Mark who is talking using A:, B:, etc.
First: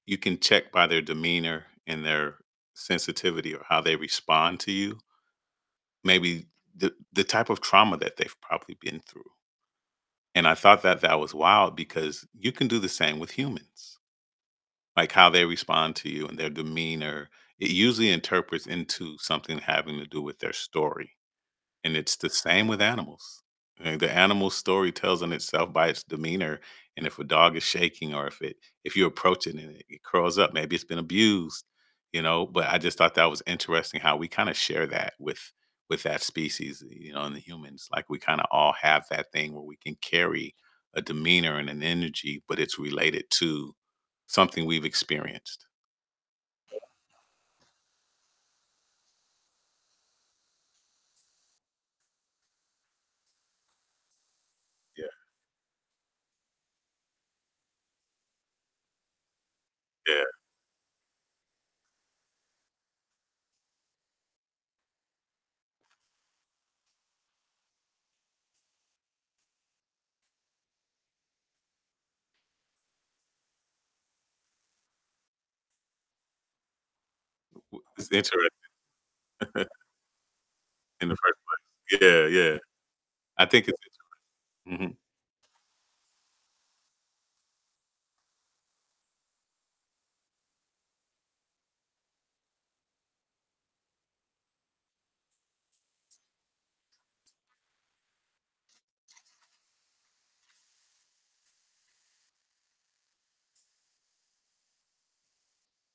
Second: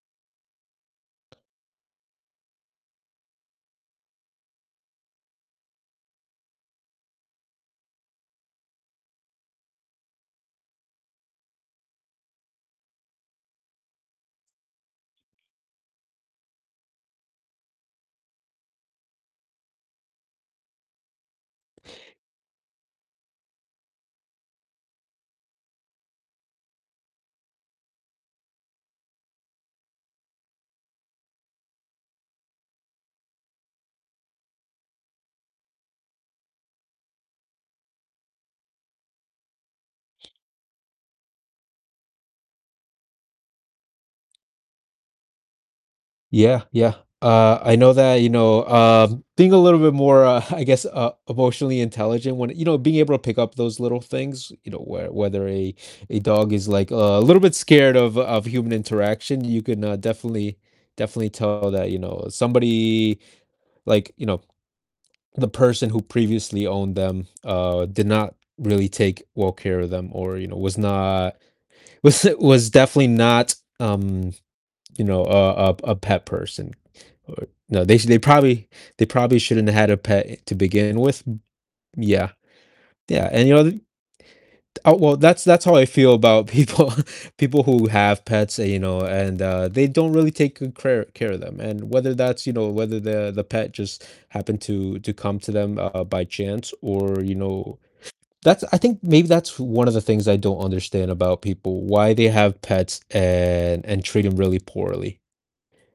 A: You can check by their demeanor and their sensitivity, or how they respond to you maybe the the type of trauma that they've probably been through and I thought that that was wild, because you can do the same with humans, like how they respond to you and their demeanor, it usually interprets into something having to do with their story, and it's the same with animals, eh, the animal's story tells on itself by its demeanor, and if a dog is shaking, or if it if you approach it and it it curls up, maybe it's been abused, you know, but I just thought that was interesting how we kinda share that with with that species, you know, and the humans, like, we kinda all have that thing where we can carry a demeanor and an energy, but it's related to something we've experienced.
B: Yeah, yeah, uh, I know that, you know, um, being a little bit more, uh, I guess, uh, emotionally intelligent when you know, being able to pick up those little things, you know,
A: Yeah.
B: where whether a a dog is, like, uh, a little bit scared of of human interaction, you can, uh,
A: Yeah.
B: definitely definitely tell that, you know, somebody like, you know, the person who previously owned them, uh, did not really take well care of them, or, you know, was not was was definitely not, um, you know, a a p a pet person, or, you
A: W
B: know, they s
A: it's
B: they
A: interesting.
B: probably they probably shouldn't have had a pet e to begin
A: In the
B: with m
A: first place. Yeah,
B: Yeah.
A: yeah.
B: Yeah,
A: I
B: and, you know,
A: think it's
B: the
A: interest
B: Oh,
A: Mhm.
B: well, that's that's how I feel about people people who have pets that, you know and, uh, they don't really take good crare care of them, and whether that's you know, whether the the pet just happened to to come to them, uh, by chance, or, you know That's I think maybe that's one of the things I don't understand about people, why they have pets, and and treat 'em really poorly.